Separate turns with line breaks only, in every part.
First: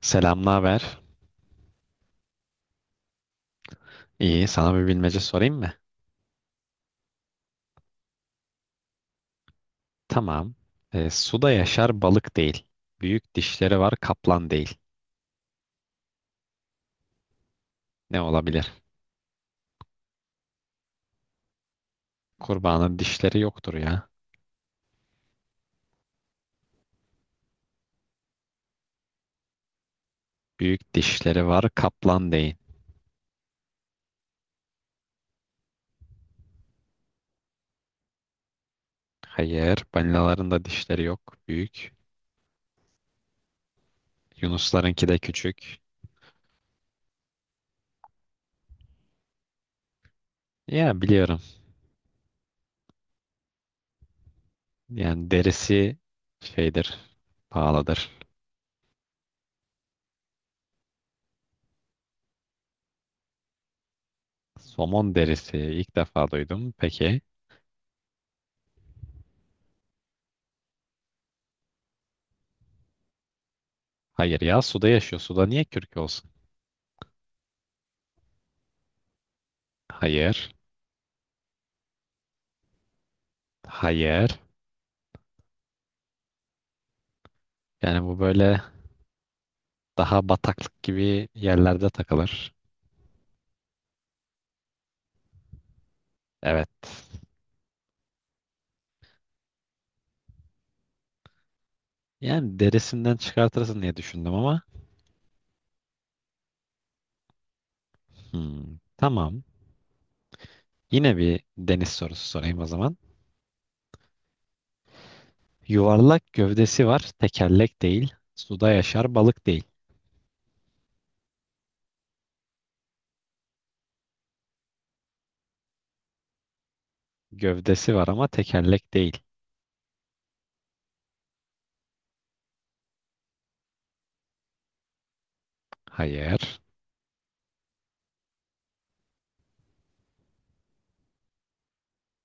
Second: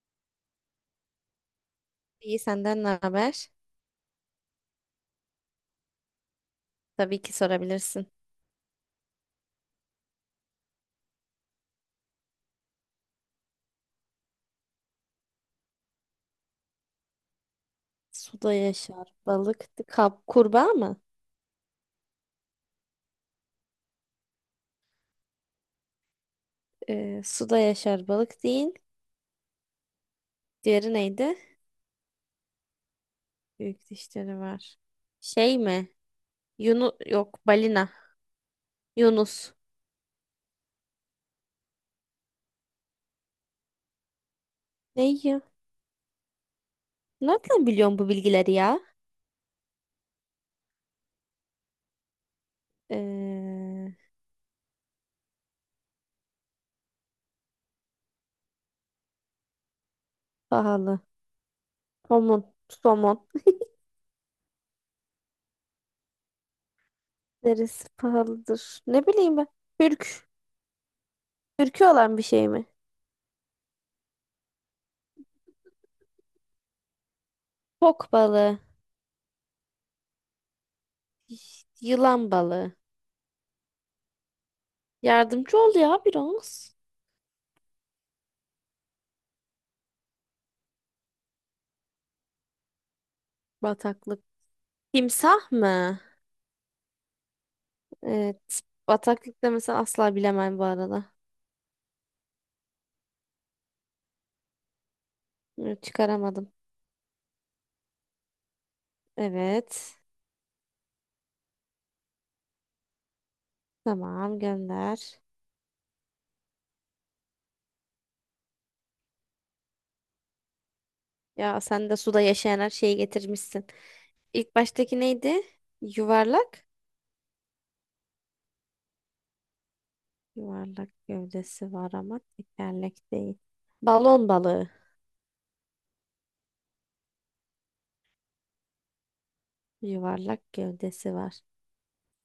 Selam, naber?
İyi, senden ne haber?
İyi, sana bir bilmece sorayım mı?
Tabii ki sorabilirsin.
Tamam. Suda yaşar balık değil. Büyük dişleri var kaplan değil. Ne
Suda
olabilir?
yaşar balık. Kap, kurbağa mı?
Kurbanın dişleri yoktur ya.
Suda yaşar balık değil. Diğeri
Büyük
neydi?
dişleri var kaplan değil.
Büyük dişleri var. Şey mi? Yunus yok balina. Yunus.
Hayır, balinaların da dişleri yok. Büyük. Yunuslarınki
Ne
de
ya?
küçük.
Nereden biliyorsun bu bilgileri ya?
Ya biliyorum.
Ee,
Yani derisi şeydir, pahalıdır.
Pahalı. Somon. Somon.
Somon derisi ilk defa duydum. Peki.
Neresi pahalıdır? Ne bileyim ben. Türk. Türkü olan bir şey mi?
Hayır ya suda yaşıyor. Suda niye kürk olsun?
Fok balığı.
Hayır.
Yılan balığı.
Hayır.
Yardımcı ol ya biraz.
Yani bu böyle daha bataklık gibi yerlerde takılır.
Bataklık. Timsah mı?
Evet.
Evet. Bataklıkta mesela asla bilemem bu arada.
Yani derisinden çıkartırsın diye düşündüm ama.
Bunu çıkaramadım.
Hmm, tamam.
Evet.
Yine bir deniz sorusu sorayım o zaman.
Tamam, gönder.
Yuvarlak gövdesi var, tekerlek değil. Suda yaşar, balık değil.
Ya sen de suda yaşayan her şeyi getirmişsin. İlk baştaki neydi? Yuvarlak.
Gövdesi var ama tekerlek değil.
Yuvarlak gövdesi var ama tekerlek değil. Balon balığı.
Hayır.
Yuvarlak gövdesi var.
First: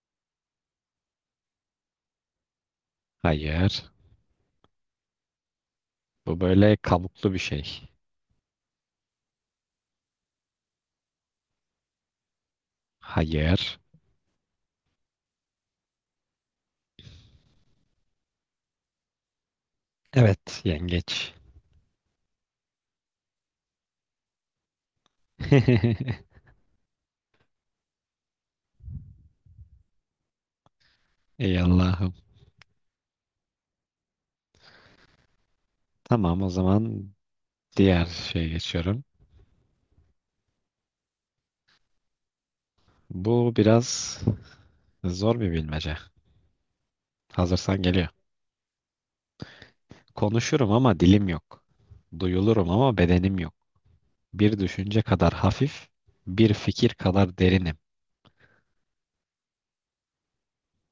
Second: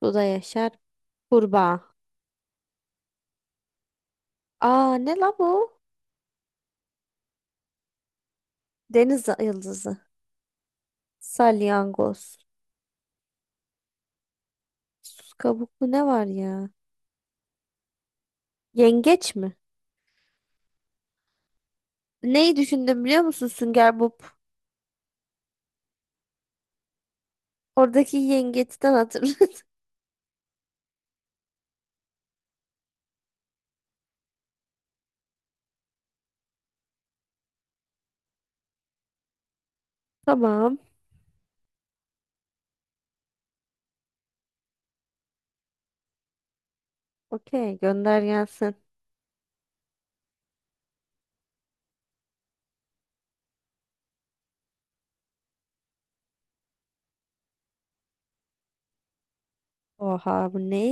Suda yaşar. Kurbağa.
Hayır.
Aa ne la bu?
Bu böyle kabuklu bir şey.
Deniz yıldızı. Salyangoz.
Hayır.
Sus kabuklu ne var ya? Yengeç mi?
Evet, yengeç.
Neyi düşündüm biliyor musun, Sünger Bob? Oradaki yengeçten hatırladım.
Ey Allah'ım. Tamam o zaman diğer şeye geçiyorum.
Tamam.
Bu biraz zor bir bilmece.
Okey,
Hazırsan geliyor.
gönder gelsin.
Konuşurum ama dilim yok. Duyulurum ama bedenim yok. Bir düşünce kadar hafif, bir fikir kadar derinim.
Oha bu ne?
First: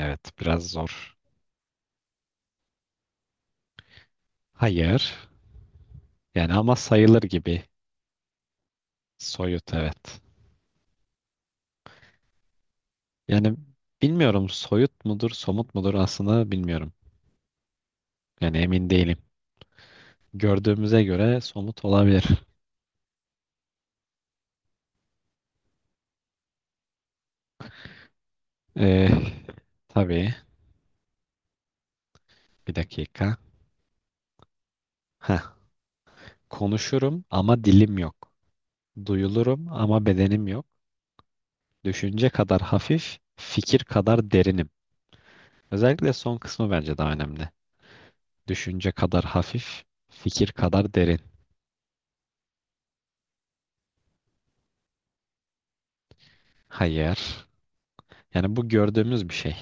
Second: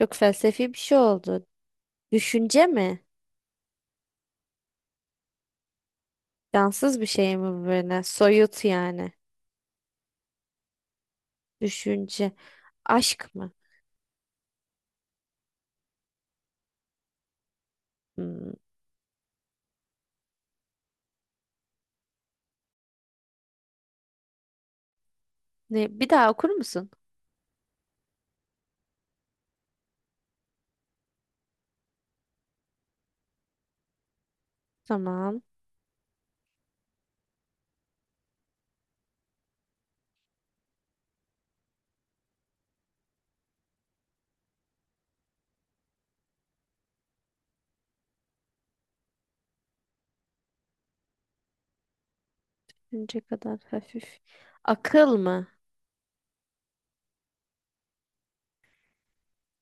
Çok
biraz
felsefi bir şey
zor.
oldu. Düşünce mi?
Hayır. Yani ama
Cansız bir
sayılır
şey mi
gibi.
bu böyle? Soyut yani.
Soyut, evet.
Düşünce. Aşk mı?
Yani bilmiyorum soyut mudur, somut mudur aslında bilmiyorum.
Hmm.
Yani emin değilim. Gördüğümüze göre somut olabilir.
Ne? Bir daha okur musun?
Ee, tabii. Bir dakika. Heh.
Tamam.
Konuşurum ama dilim yok. Duyulurum ama bedenim yok. Düşünce kadar hafif, fikir kadar derinim. Özellikle son kısmı bence daha önemli. Düşünce kadar hafif, fikir kadar derin.
Düşünce kadar hafif. Akıl mı?
Hayır. Yani bu gördüğümüz bir şey.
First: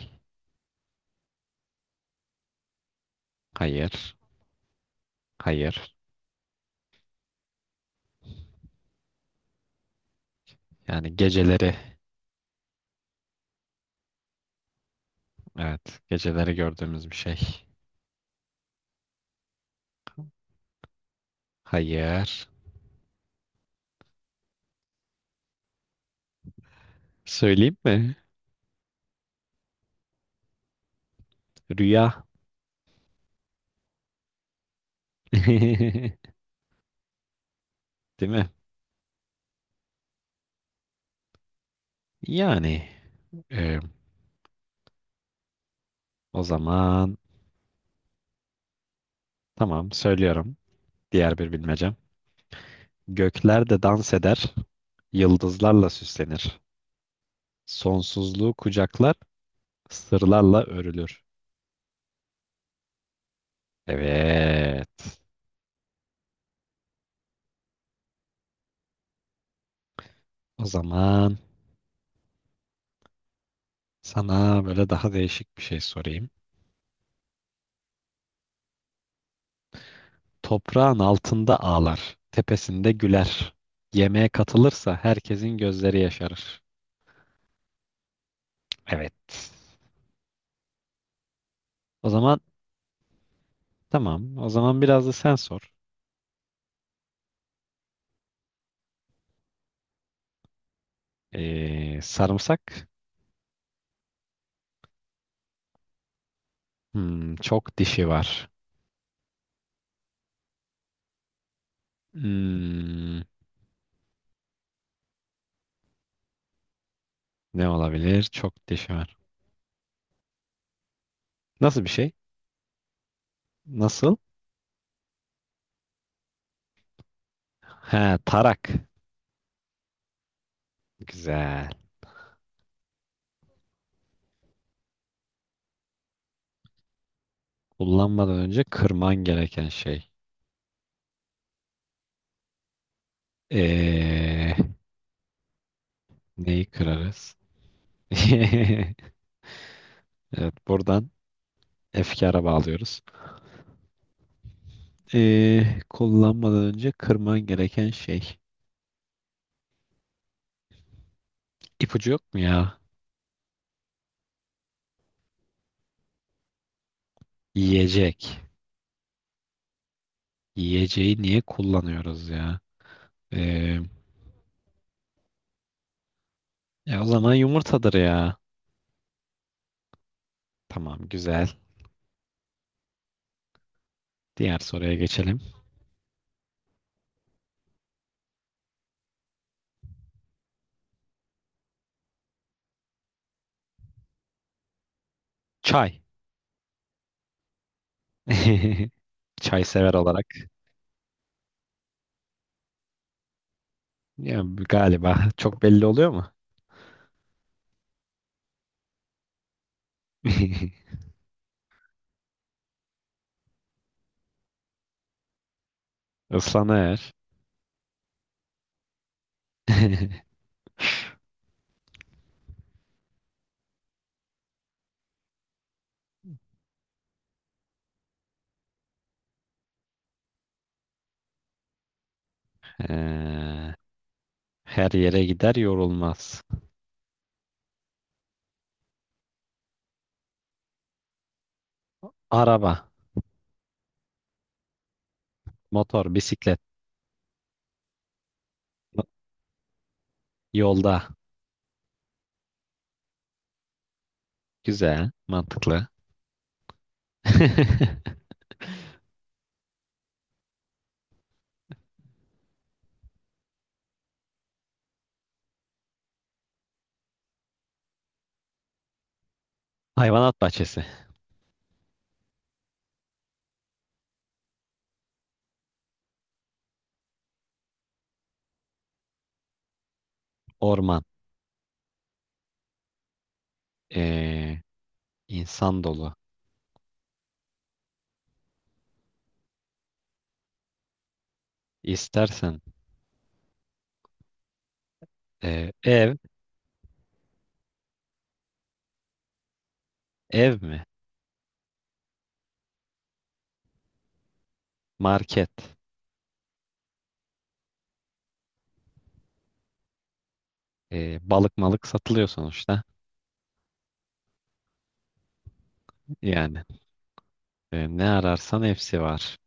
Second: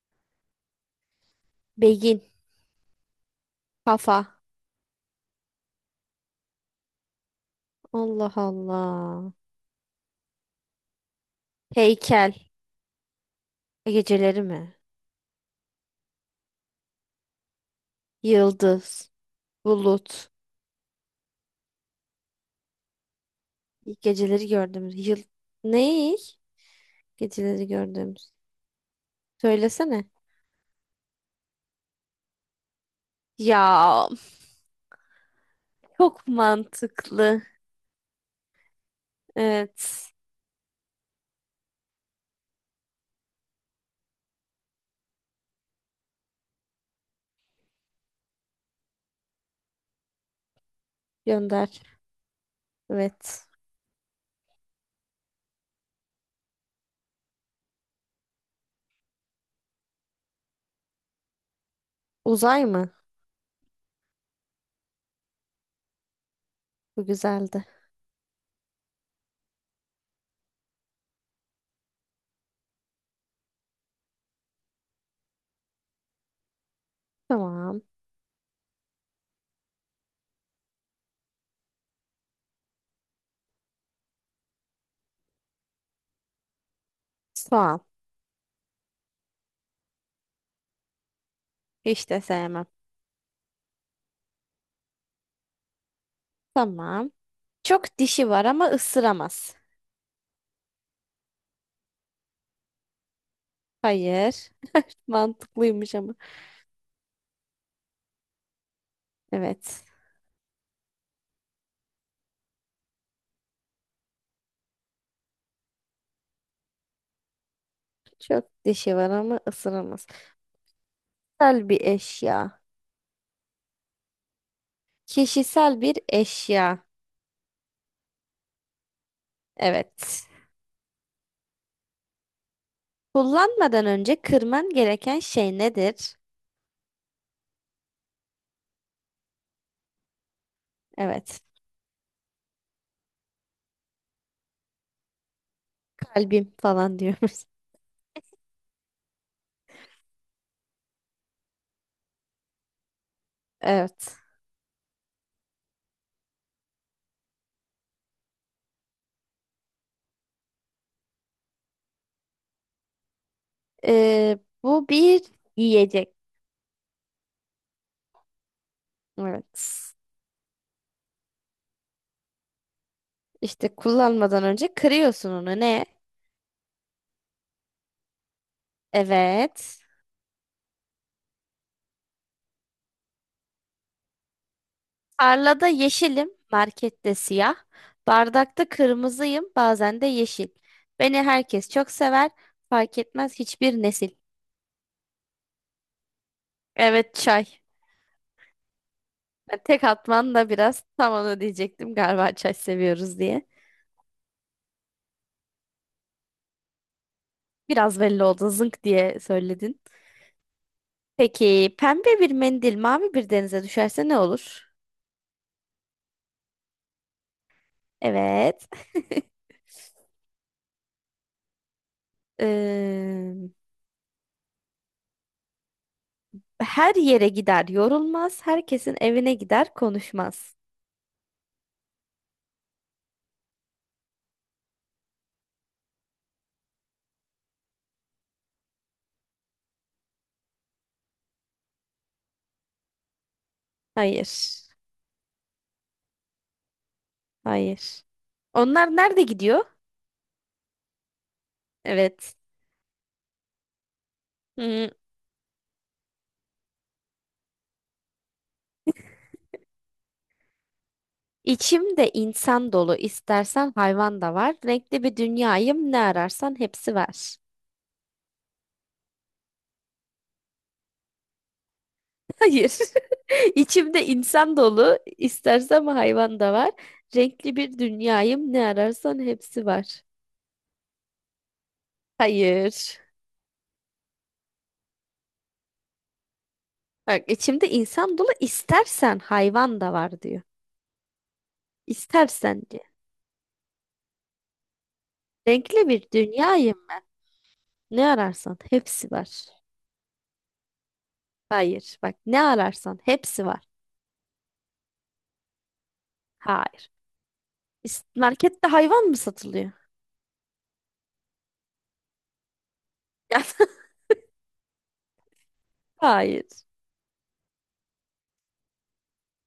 Beyin.
Hayır.
Kafa.
Hayır.
Allah Allah.
Yani geceleri,
Heykel. E, geceleri mi?
evet, geceleri gördüğümüz bir şey.
Yıldız. Bulut.
Hayır.
Geceleri gördüğümüz yıl. Ne? Geceleri
Söyleyeyim mi?
gördüğümüz. Söylesene.
Rüya.
Ya, çok mantıklı.
Değil mi?
Evet.
Yani e, o zaman tamam söylüyorum. Diğer bir
Gönder.
bilmecem.
Evet.
Gökler de dans eder, yıldızlarla süslenir. Sonsuzluğu kucaklar sırlarla örülür.
Uzay mı?
Evet.
Bu güzeldi.
O zaman sana böyle daha değişik bir şey sorayım.
Tamam.
Toprağın altında ağlar, tepesinde güler. Yemeğe katılırsa herkesin gözleri yaşarır.
Soğan.
Evet. O
Hiç de
zaman
sevmem.
tamam. O zaman biraz da sen sor.
Tamam. Çok dişi var ama ısıramaz.
Sarımsak.
Hayır. Mantıklıymış ama.
Hmm, çok dişi var.
Evet.
Hmm, ne olabilir?
Çok
Çok dişi
dişi var
var.
ama ısıramaz. Kişisel bir
Nasıl bir şey?
eşya.
Nasıl?
Kişisel bir eşya.
Ha, tarak.
Evet.
Güzel.
Kullanmadan önce kırman gereken şey nedir?
Kullanmadan önce kırman gereken şey.
Evet,
Ee,
kalbim
neyi
falan
kırarız?
diyoruz.
Evet, buradan efkara bağlıyoruz.
Evet.
Kullanmadan önce kırman gereken şey. İpucu yok mu ya?
Bu bir yiyecek.
Yiyecek.
Evet.
Yiyeceği niye kullanıyoruz ya?
İşte
Ee,
kullanmadan önce kırıyorsun onu. Ne?
o zaman yumurtadır ya.
Evet.
Tamam, güzel. Diğer soruya geçelim.
Tarlada yeşilim, markette siyah. Bardakta kırmızıyım, bazen de yeşil. Beni herkes çok sever, fark etmez hiçbir nesil.
Çay.
Evet, çay. Ben
Çay
tek
sever olarak.
atman da biraz tam onu diyecektim, galiba çay seviyoruz diye.
Ya, galiba çok belli oluyor mu?
Biraz belli oldu, zınk diye söyledin. Peki pembe bir mendil mavi bir denize düşerse ne olur?
Islanır.
Evet. Ee, Her yere gider yorulmaz. Herkesin evine gider konuşmaz.
Ee, her yere gider yorulmaz. Araba,
Hayır.
motor, bisiklet,
Hayır. Onlar nerede gidiyor?
yolda.
Evet. Hmm.
Güzel, mantıklı.
İçimde insan dolu, istersen hayvan da var. Renkli bir dünyayım, ne ararsan hepsi var.
Hayvanat bahçesi,
Hayır. İçimde insan dolu, istersem hayvan da var. Renkli bir dünyayım, ne ararsan hepsi var.
orman,
Hayır.
ee, insan dolu.
Bak, içimde insan dolu, istersen hayvan da var diyor.
İstersen
İstersen diyor. Renkli bir
ev,
dünyayım ben. Ne ararsan hepsi var.
ev mi?
Hayır. Bak, ne ararsan hepsi var.
Market,
Hayır. Markette hayvan mı satılıyor?
balık malık satılıyor sonuçta.
Hayır.
Yani ne ararsan hepsi var.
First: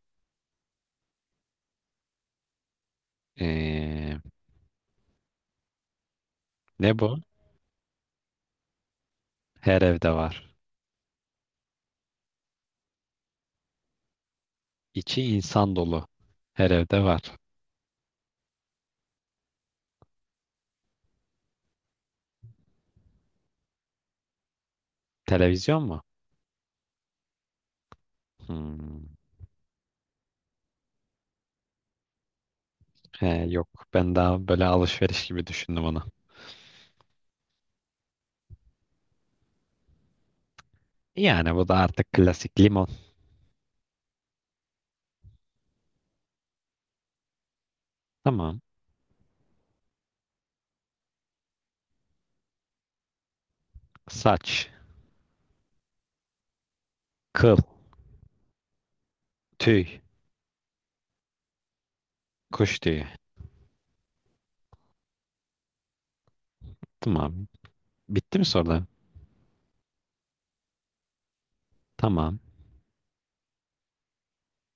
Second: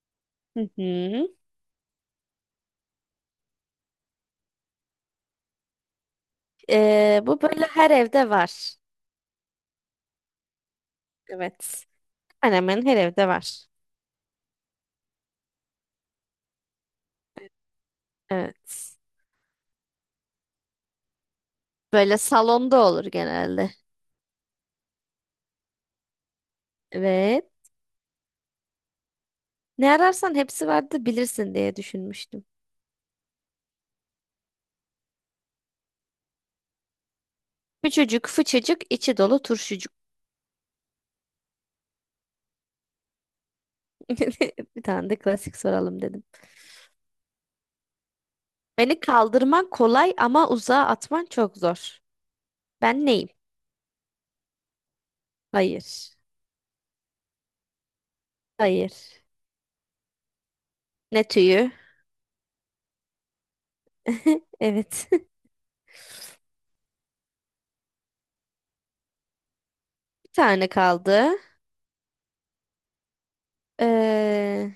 Hı hı.
Ee, ne bu?
Bu böyle her evde var.
Her evde var.
Evet. Hemen hemen her evde var.
İçi insan dolu. Her evde var.
Evet. Böyle salonda olur genelde.
Televizyon mu?
Evet.
Hmm.
Ne ararsan hepsi vardı bilirsin diye düşünmüştüm.
He, yok ben daha böyle alışveriş gibi düşündüm onu.
Küçücük, fıçıcık, içi dolu turşucuk.
Yani bu da artık klasik limon.
Bir tane de klasik soralım dedim.
Tamam.
Beni kaldırman kolay ama uzağa atman çok zor. Ben neyim?
Saç,
Hayır.
kıl,
Hayır.
tüy,
Ne tüyü?
kuş tüyü.
Evet.
Tamam. Bitti mi sorular?
Bir tane kaldı.
Tamam.
Ee,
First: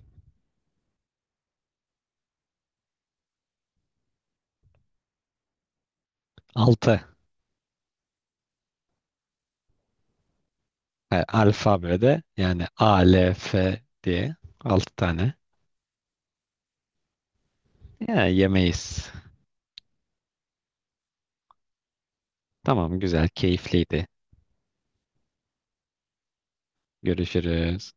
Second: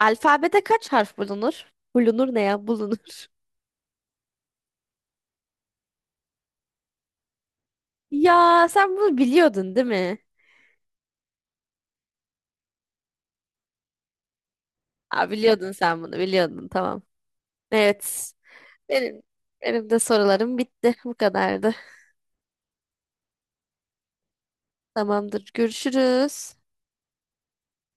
Alfabede kaç harf bulunur? Bulunur ne ya? Bulunur.
Altı.
Ya sen bunu biliyordun, değil mi?
E, alfabede yani A, L, F diye altı
Aa,
tane.
biliyordun, sen bunu biliyordun, tamam.
Ya
Evet,
yemeyiz.
benim benim de sorularım bitti, bu kadardı.
Tamam güzel keyifliydi.
Tamamdır, görüşürüz.
Görüşürüz.